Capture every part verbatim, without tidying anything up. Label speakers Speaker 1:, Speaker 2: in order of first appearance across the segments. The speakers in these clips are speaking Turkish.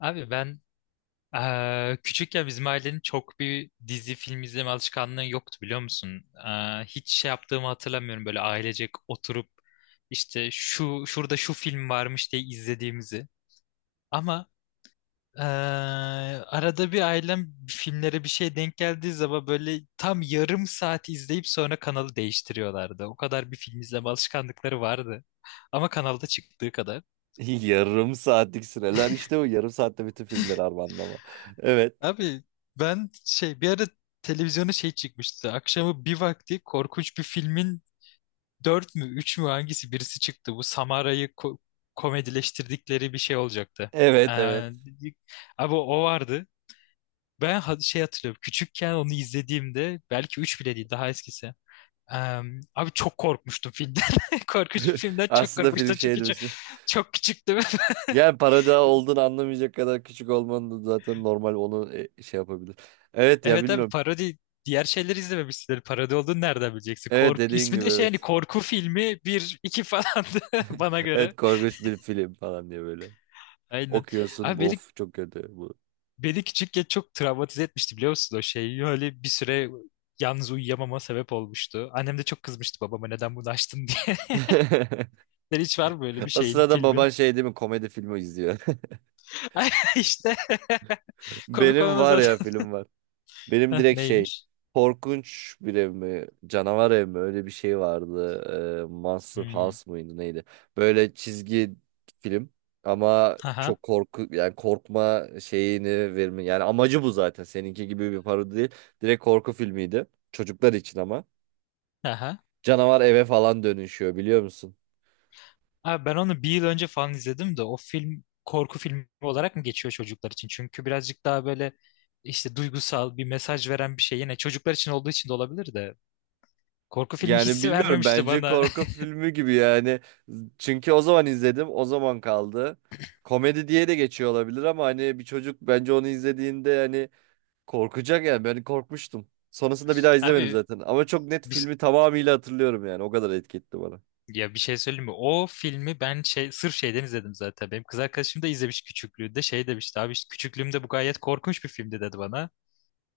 Speaker 1: Abi ben eee küçükken bizim ailenin çok bir dizi film izleme alışkanlığı yoktu biliyor musun? Eee, hiç şey yaptığımı hatırlamıyorum böyle ailecek oturup işte şu şurada şu film varmış diye izlediğimizi. Ama eee, arada bir ailem filmlere bir şey denk geldiği zaman böyle tam yarım saat izleyip sonra kanalı değiştiriyorlardı. O kadar bir film izleme alışkanlıkları vardı. Ama kanalda çıktığı kadar.
Speaker 2: Yarım saatlik süreler işte bu yarım saatte bütün filmleri armağanlama. Evet.
Speaker 1: Abi ben şey bir ara televizyona şey çıkmıştı. Akşamı bir vakti korkunç bir filmin dört mü üç mü hangisi birisi çıktı. Bu Samara'yı ko- komedileştirdikleri bir şey olacaktı. Ee,
Speaker 2: Evet evet.
Speaker 1: abi o vardı. Ben ha- şey hatırlıyorum. Küçükken onu izlediğimde belki üç bile değil, daha eskisi. Ee, abi çok korkmuştum filmden. Korkunç bir filmden çok
Speaker 2: Aslında film
Speaker 1: korkmuştum
Speaker 2: şey
Speaker 1: çünkü çok,
Speaker 2: demişti.
Speaker 1: çok küçüktüm.
Speaker 2: Yani parada olduğunu anlamayacak kadar küçük olmanın da zaten normal onu e, şey yapabilir. Evet ya
Speaker 1: Evet abi,
Speaker 2: bilmiyorum.
Speaker 1: parodi diğer şeyleri izlememişsindir. Parodi olduğunu nereden bileceksin?
Speaker 2: Evet
Speaker 1: Korku
Speaker 2: dediğin
Speaker 1: ismi
Speaker 2: gibi
Speaker 1: de şey, hani
Speaker 2: evet.
Speaker 1: korku filmi bir iki falandı bana göre.
Speaker 2: Evet korkunç bir film falan diye böyle.
Speaker 1: Aynen.
Speaker 2: Okuyorsun
Speaker 1: Abi
Speaker 2: bu
Speaker 1: beni,
Speaker 2: of çok kötü bu.
Speaker 1: beni küçükken çok travmatize etmişti biliyor musun o şey? Öyle bir süre yalnız uyuyamama sebep olmuştu. Annem de çok kızmıştı babama, neden bunu açtın diye. Senin hiç var mı böyle bir
Speaker 2: O
Speaker 1: şeyin,
Speaker 2: sırada baban
Speaker 1: filmin?
Speaker 2: şey değil mi komedi filmi izliyor.
Speaker 1: Ay, İşte komik
Speaker 2: Benim
Speaker 1: olan o
Speaker 2: var
Speaker 1: zaten.
Speaker 2: ya film var. Benim
Speaker 1: Heh,
Speaker 2: direkt şey
Speaker 1: neymiş?
Speaker 2: korkunç bir ev mi canavar ev mi öyle bir şey vardı. Ee, Monster
Speaker 1: Hmm.
Speaker 2: House mıydı neydi? Böyle çizgi film ama
Speaker 1: Aha.
Speaker 2: çok korku yani korkma şeyini verme yani amacı bu zaten seninki gibi bir parodi değil. Direkt korku filmiydi çocuklar için ama
Speaker 1: Aha.
Speaker 2: canavar eve falan dönüşüyor biliyor musun?
Speaker 1: Abi ben onu bir yıl önce falan izledim de o film korku filmi olarak mı geçiyor çocuklar için? Çünkü birazcık daha böyle işte duygusal bir mesaj veren bir şey, yine çocuklar için olduğu için de olabilir de korku filmi
Speaker 2: Yani
Speaker 1: hissi
Speaker 2: bilmiyorum
Speaker 1: vermemişti
Speaker 2: bence
Speaker 1: bana.
Speaker 2: korku filmi gibi yani. Çünkü o zaman izledim, o zaman kaldı. Komedi diye de geçiyor olabilir ama hani bir çocuk bence onu izlediğinde hani korkacak yani ben korkmuştum. Sonrasında bir daha izlemedim
Speaker 1: Abi
Speaker 2: zaten ama çok net
Speaker 1: bir,
Speaker 2: filmi tamamıyla hatırlıyorum yani o kadar etki etti bana.
Speaker 1: ya bir şey söyleyeyim mi? O filmi ben şey, sırf şeyden izledim zaten. Benim kız arkadaşım da izlemiş küçüklüğünde, şey demişti, abi işte küçüklüğümde bu gayet korkunç bir filmdi dedi bana.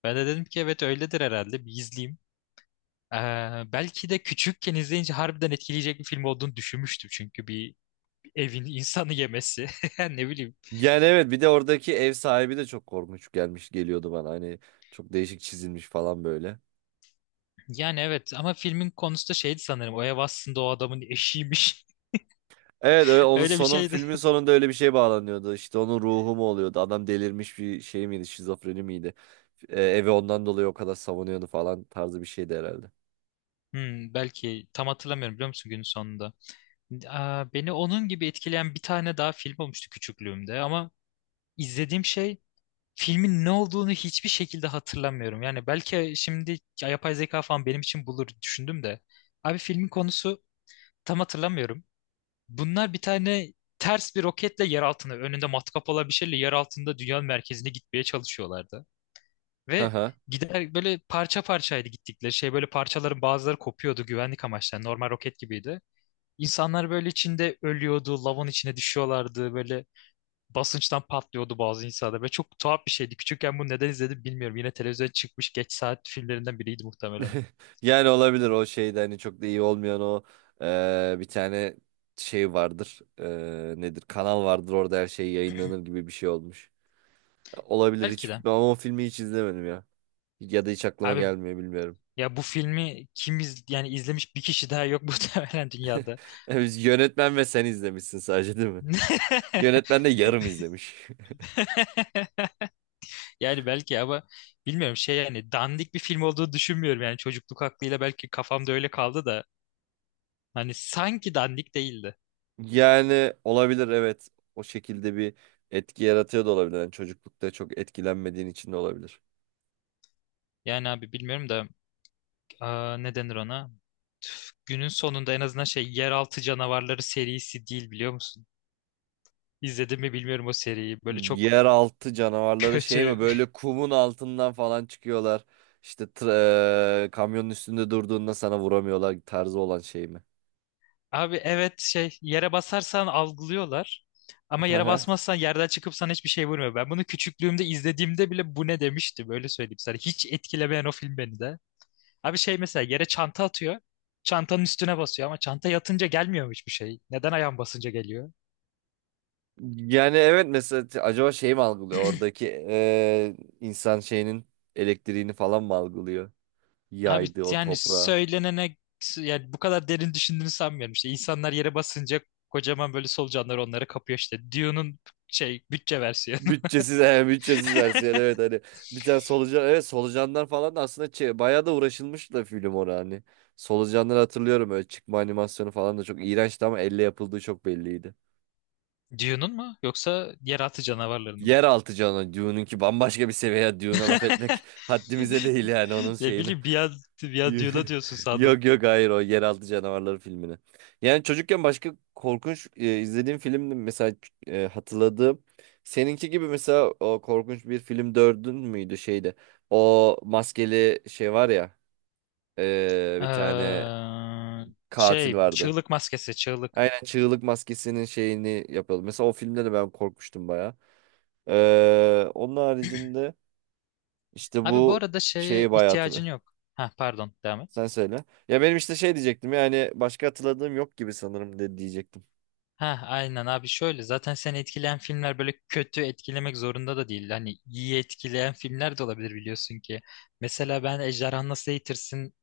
Speaker 1: Ben de dedim ki evet öyledir herhalde, bir izleyeyim. Ee, belki de küçükken izleyince harbiden etkileyecek bir film olduğunu düşünmüştüm. Çünkü bir evin insanı yemesi. Ne bileyim.
Speaker 2: Yani evet bir de oradaki ev sahibi de çok korkunç gelmiş geliyordu bana hani çok değişik çizilmiş falan böyle.
Speaker 1: Yani evet, ama filmin konusu da şeydi sanırım. O ev aslında o adamın eşiymiş.
Speaker 2: Evet, ö- onun
Speaker 1: Öyle bir
Speaker 2: sonun
Speaker 1: şeydi.
Speaker 2: filmin sonunda öyle bir şey bağlanıyordu. İşte onun ruhu mu oluyordu? Adam delirmiş bir şey miydi? Şizofreni miydi? E, evi ondan dolayı o kadar savunuyordu falan tarzı bir şeydi herhalde.
Speaker 1: Hmm, belki tam hatırlamıyorum biliyor musun, günün sonunda. Aa, beni onun gibi etkileyen bir tane daha film olmuştu küçüklüğümde ama izlediğim şey, filmin ne olduğunu hiçbir şekilde hatırlamıyorum. Yani belki şimdi yapay zeka falan benim için bulur düşündüm de. Abi filmin konusu tam hatırlamıyorum. Bunlar bir tane ters bir roketle yer altına, önünde matkap olan bir şeyle yer altında dünyanın merkezine gitmeye çalışıyorlardı. Ve
Speaker 2: Aha.
Speaker 1: gider, böyle parça parçaydı gittikleri şey, böyle parçaların bazıları kopuyordu güvenlik amaçlı. Yani normal roket gibiydi. İnsanlar böyle içinde ölüyordu, lavın içine düşüyorlardı, böyle basınçtan patlıyordu bazı insanlar. Ve çok tuhaf bir şeydi. Küçükken bunu neden izledim bilmiyorum. Yine televizyona çıkmış geç saat filmlerinden biriydi muhtemelen.
Speaker 2: Yani olabilir o şeyde hani çok da iyi olmayan o e, bir tane şey vardır. E, nedir? Kanal vardır orada her şey yayınlanır gibi bir şey olmuş. Olabilir
Speaker 1: Belki
Speaker 2: hiç
Speaker 1: de.
Speaker 2: ben o filmi hiç izlemedim ya. Ya da hiç aklıma
Speaker 1: Abi
Speaker 2: gelmiyor bilmiyorum.
Speaker 1: ya, bu filmi kim iz yani izlemiş bir kişi daha yok muhtemelen dünyada.
Speaker 2: Biz yönetmen ve sen izlemişsin sadece değil mi? Yönetmen de yarım izlemiş.
Speaker 1: Yani belki, ama bilmiyorum şey, yani dandik bir film olduğu düşünmüyorum. Yani çocukluk aklıyla belki kafamda öyle kaldı da hani sanki dandik değildi.
Speaker 2: Yani olabilir evet. O şekilde bir etki yaratıyor da olabilir. Yani çocuklukta çok etkilenmediğin için de olabilir.
Speaker 1: Yani abi bilmiyorum da, aa, ne denir ona? Günün sonunda en azından şey, Yeraltı Canavarları serisi değil biliyor musun? İzledin mi bilmiyorum o seriyi. Böyle çok
Speaker 2: Yeraltı canavarları şey mi
Speaker 1: kötü.
Speaker 2: böyle kumun altından falan çıkıyorlar. İşte tra- eee, kamyonun üstünde durduğunda sana vuramıyorlar tarzı olan şey mi?
Speaker 1: Abi evet, şey, yere basarsan algılıyorlar. Ama yere
Speaker 2: Aha.
Speaker 1: basmazsan yerden çıkıp sana hiçbir şey vurmuyor. Ben bunu küçüklüğümde izlediğimde bile bu ne demiştim, öyle söyleyeyim sana. Hiç etkilemeyen o film beni de. Abi şey, mesela yere çanta atıyor. Çantanın üstüne basıyor ama çanta yatınca gelmiyor hiçbir şey. Neden ayağın basınca geliyor?
Speaker 2: Yani evet mesela t- acaba şey mi algılıyor oradaki eee, insan şeyinin elektriğini falan mı algılıyor?
Speaker 1: Abi
Speaker 2: Yaydı o
Speaker 1: yani
Speaker 2: toprağa.
Speaker 1: söylenene, yani bu kadar derin düşündüğünü sanmıyorum. İşte insanlar yere basınca kocaman böyle solucanlar onları kapıyor işte. Dune'un şey, bütçe versiyonu.
Speaker 2: Bütçesiz, he, bütçesiz versiyon evet hani bir tane solucan evet solucanlar falan da aslında çe- bayağı da uğraşılmış da film orada hani. Solucanları hatırlıyorum öyle çıkma animasyonu falan da çok iğrençti ama elle yapıldığı çok belliydi.
Speaker 1: Dune'un mu yoksa yeraltı canavarlarının mı?
Speaker 2: Yeraltı canı Dune'un ki bambaşka bir seviye Dune'a laf etmek haddimize değil yani onun
Speaker 1: Ne
Speaker 2: şeyini.
Speaker 1: bileyim, bir an, bir an Dune'a diyorsun sandım.
Speaker 2: Yok yok hayır o Yeraltı Canavarları filmini. Yani çocukken başka korkunç e, izlediğim film mesela e, hatırladığım seninki gibi mesela o korkunç bir film dördün müydü şeyde. O maskeli şey var ya e, bir tane
Speaker 1: Eee,
Speaker 2: katil
Speaker 1: şey,
Speaker 2: vardı.
Speaker 1: çığlık maskesi, çığlık.
Speaker 2: Aynen çığlık maskesinin şeyini yapıyordu. Mesela o filmde de ben korkmuştum baya. E, onun haricinde işte
Speaker 1: Abi bu
Speaker 2: bu
Speaker 1: arada şeye
Speaker 2: şeyi bayağı
Speaker 1: ihtiyacın
Speaker 2: hatırlıyorum.
Speaker 1: yok. Ha pardon, devam et.
Speaker 2: Sen söyle. Ya benim işte şey diyecektim yani başka hatırladığım yok gibi sanırım de diyecektim.
Speaker 1: Ha aynen abi, şöyle zaten seni etkileyen filmler böyle kötü etkilemek zorunda da değil. Hani iyi etkileyen filmler de olabilir biliyorsun ki. Mesela ben Ejderha Nasıl Eğitirsin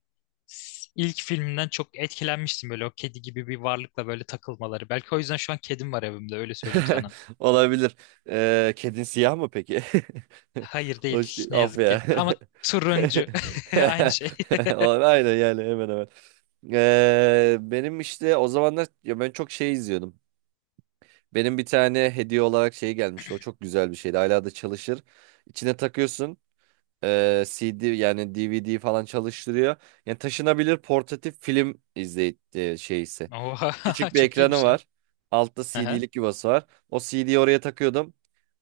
Speaker 1: s- ilk filminden çok etkilenmiştim, böyle o kedi gibi bir varlıkla böyle takılmaları. Belki o yüzden şu an kedim var evimde, öyle söyleyeyim sana.
Speaker 2: Olabilir. Ee, kedin siyah mı peki?
Speaker 1: Hayır
Speaker 2: O
Speaker 1: değil
Speaker 2: şey,
Speaker 1: ne
Speaker 2: of
Speaker 1: yazık ki,
Speaker 2: ya.
Speaker 1: ama turuncu aynı şey.
Speaker 2: Aynen yani hemen hemen. Ee, benim işte o zamanlar ya ben çok şey izliyordum. Benim bir tane hediye olarak şey gelmişti. O çok güzel bir şeydi. Hala da çalışır. İçine takıyorsun. e, C D yani D V D falan çalıştırıyor. Yani taşınabilir portatif film izley e, şeysi.
Speaker 1: Oha
Speaker 2: Küçük bir
Speaker 1: çok
Speaker 2: ekranı
Speaker 1: iyiymiş lan.
Speaker 2: var. Altta
Speaker 1: Aha,
Speaker 2: C D'lik yuvası var. O C D'yi oraya takıyordum.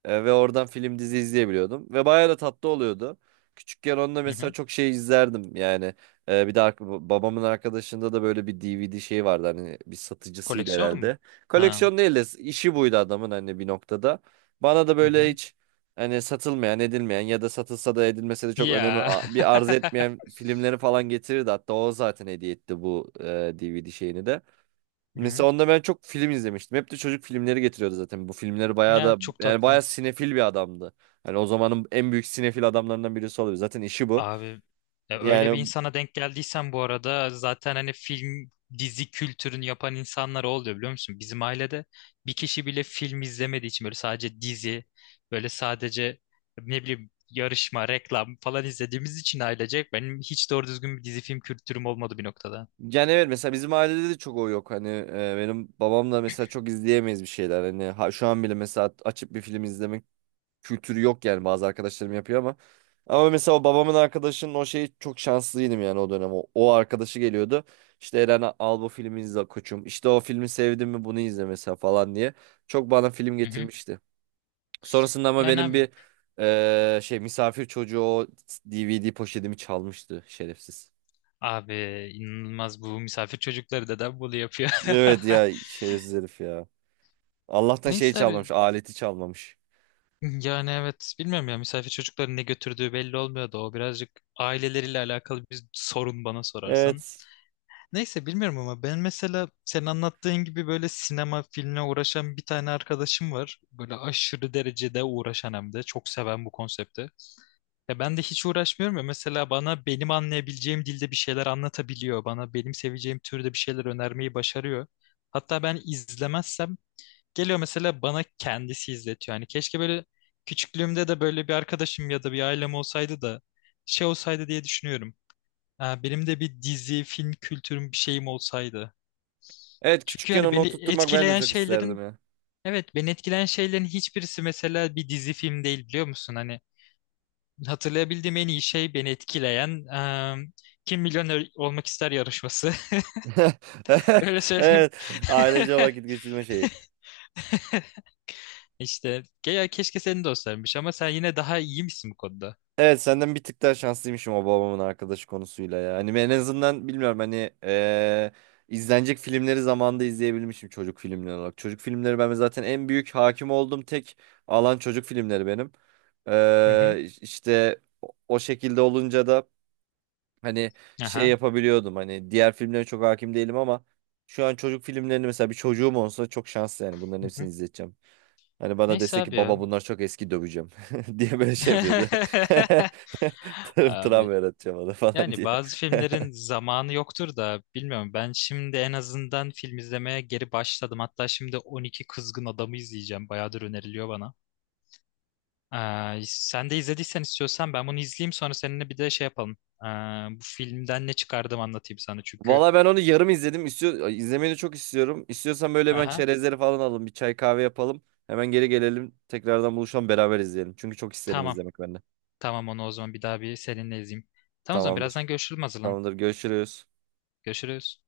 Speaker 2: E, ve oradan film dizi izleyebiliyordum. Ve bayağı da tatlı oluyordu. Küçükken onda
Speaker 1: hı
Speaker 2: mesela
Speaker 1: hı.
Speaker 2: çok şey izlerdim yani. E, bir de ark- babamın arkadaşında da böyle bir D V D şeyi vardı hani bir satıcısıydı
Speaker 1: Koleksiyon mu?
Speaker 2: herhalde.
Speaker 1: Ha.
Speaker 2: Koleksiyon değil de işi buydu adamın hani bir noktada. Bana da
Speaker 1: Hı
Speaker 2: böyle
Speaker 1: hı.
Speaker 2: hiç hani satılmayan edilmeyen ya da satılsa da edilmese de çok önemi
Speaker 1: Ya.
Speaker 2: a- bir arz etmeyen filmleri falan getirirdi. Hatta o zaten hediye etti bu e, D V D şeyini de.
Speaker 1: Hı hı.
Speaker 2: Mesela onda ben çok film izlemiştim. Hep de çocuk filmleri getiriyordu zaten. Bu filmleri bayağı
Speaker 1: Ya
Speaker 2: da
Speaker 1: çok
Speaker 2: yani bayağı
Speaker 1: tatlı.
Speaker 2: sinefil bir adamdı. Yani o zamanın en büyük sinefil adamlarından birisi olabilir. Zaten işi bu.
Speaker 1: Abi ya, öyle bir
Speaker 2: Yani
Speaker 1: insana denk geldiysen bu arada zaten hani film dizi kültürünü yapan insanlar o oluyor biliyor musun? Bizim ailede bir kişi bile film izlemediği için, böyle sadece dizi, böyle sadece ne bileyim yarışma, reklam falan izlediğimiz için ailecek benim hiç doğru düzgün bir dizi film kültürüm olmadı bir noktada.
Speaker 2: yani evet mesela bizim ailede de çok o yok. Hani e, benim babamla mesela çok izleyemeyiz bir şeyler. Hani ha- şu an bile mesela açıp bir film izlemek kültürü yok yani bazı arkadaşlarım yapıyor ama. Ama mesela o babamın arkadaşının o şeyi çok şanslıydım yani o dönem. O, o arkadaşı geliyordu. İşte Eren al bu filmi izle koçum. İşte o filmi sevdim mi bunu izle mesela falan diye. Çok bana film
Speaker 1: Hı hı.
Speaker 2: getirmişti. Sonrasında ama
Speaker 1: Yani
Speaker 2: benim
Speaker 1: abi
Speaker 2: bir eee, şey misafir çocuğu o D V D poşetimi çalmıştı şerefsiz.
Speaker 1: abi inanılmaz bu misafir çocukları da bunu yapıyor.
Speaker 2: Evet ya şerefsiz herif ya. Allah'tan şeyi
Speaker 1: Neyse abi,
Speaker 2: çalmamış, aleti çalmamış.
Speaker 1: yani evet bilmiyorum ya, misafir çocukların ne götürdüğü belli olmuyordu. O birazcık aileleriyle alakalı bir sorun, bana sorarsan.
Speaker 2: Evet.
Speaker 1: Neyse bilmiyorum ama ben mesela senin anlattığın gibi böyle sinema filmle uğraşan bir tane arkadaşım var. Böyle aşırı derecede uğraşan, hem de çok seven bu konsepti. Ya ben de hiç uğraşmıyorum ya mesela, bana benim anlayabileceğim dilde bir şeyler anlatabiliyor. Bana benim seveceğim türde bir şeyler önermeyi başarıyor. Hatta ben izlemezsem geliyor mesela bana kendisi izletiyor. Hani keşke böyle küçüklüğümde de böyle bir arkadaşım ya da bir ailem olsaydı da şey olsaydı diye düşünüyorum. Ha, benim de bir dizi, film kültürüm, bir şeyim olsaydı.
Speaker 2: Evet
Speaker 1: Çünkü
Speaker 2: küçükken
Speaker 1: hani
Speaker 2: onu
Speaker 1: beni
Speaker 2: oturtturmak ben de
Speaker 1: etkileyen
Speaker 2: çok isterdim
Speaker 1: şeylerin
Speaker 2: ya.
Speaker 1: evet beni etkileyen şeylerin hiçbirisi mesela bir dizi film değil biliyor musun? Hani hatırlayabildiğim en iyi şey beni etkileyen, em, Kim Milyoner Olmak ister yarışması. Öyle söyleyeyim.
Speaker 2: Evet. Ailece vakit geçirme şeyi.
Speaker 1: İşte ke- ya keşke senin de olsaymış, ama sen yine daha iyi misin bu konuda?
Speaker 2: Evet senden bir tık daha şanslıymışım o babamın arkadaşı konusuyla ya. Hani ben en azından bilmiyorum hani eee, izlenecek filmleri zamanında izleyebilmişim çocuk filmleri olarak. Çocuk filmleri ben zaten en büyük hakim olduğum tek alan çocuk filmleri benim.
Speaker 1: Hı hı.
Speaker 2: Eee işte o o şekilde olunca da hani şey
Speaker 1: Aha.
Speaker 2: yapabiliyordum. Hani diğer filmlere çok hakim değilim ama şu an çocuk filmlerini mesela bir çocuğum olsa çok şanslı yani bunların
Speaker 1: Hı
Speaker 2: hepsini
Speaker 1: hı.
Speaker 2: izleteceğim. Hani bana
Speaker 1: Neyse
Speaker 2: dese
Speaker 1: abi
Speaker 2: ki
Speaker 1: ya.
Speaker 2: baba bunlar çok eski döveceğim diye böyle şey yapıyordu. Tır-
Speaker 1: Abi.
Speaker 2: Travma yaratacağım ona falan
Speaker 1: Yani
Speaker 2: diye.
Speaker 1: bazı filmlerin zamanı yoktur da bilmiyorum. Ben şimdi en azından film izlemeye geri başladım. Hatta şimdi on iki Kızgın Adam'ı izleyeceğim. Bayağıdır öneriliyor bana. Ee, sen de izlediysen, istiyorsan ben bunu izleyeyim sonra seninle bir de şey yapalım. Ee, bu filmden ne çıkardım anlatayım sana çünkü.
Speaker 2: Valla ben onu yarım izledim. İstiyor, izlemeyi de çok istiyorum. İstiyorsan böyle hemen
Speaker 1: Aha.
Speaker 2: çerezleri falan alalım. Bir çay kahve yapalım. Hemen geri gelelim. Tekrardan buluşalım beraber izleyelim. Çünkü çok isterim
Speaker 1: Tamam.
Speaker 2: izlemek ben de.
Speaker 1: Tamam, onu o zaman bir daha, bir seninle izleyeyim. Tamam, o zaman
Speaker 2: Tamamdır.
Speaker 1: birazdan görüşürüz, hazırlan.
Speaker 2: Tamamdır. Görüşürüz.
Speaker 1: Görüşürüz.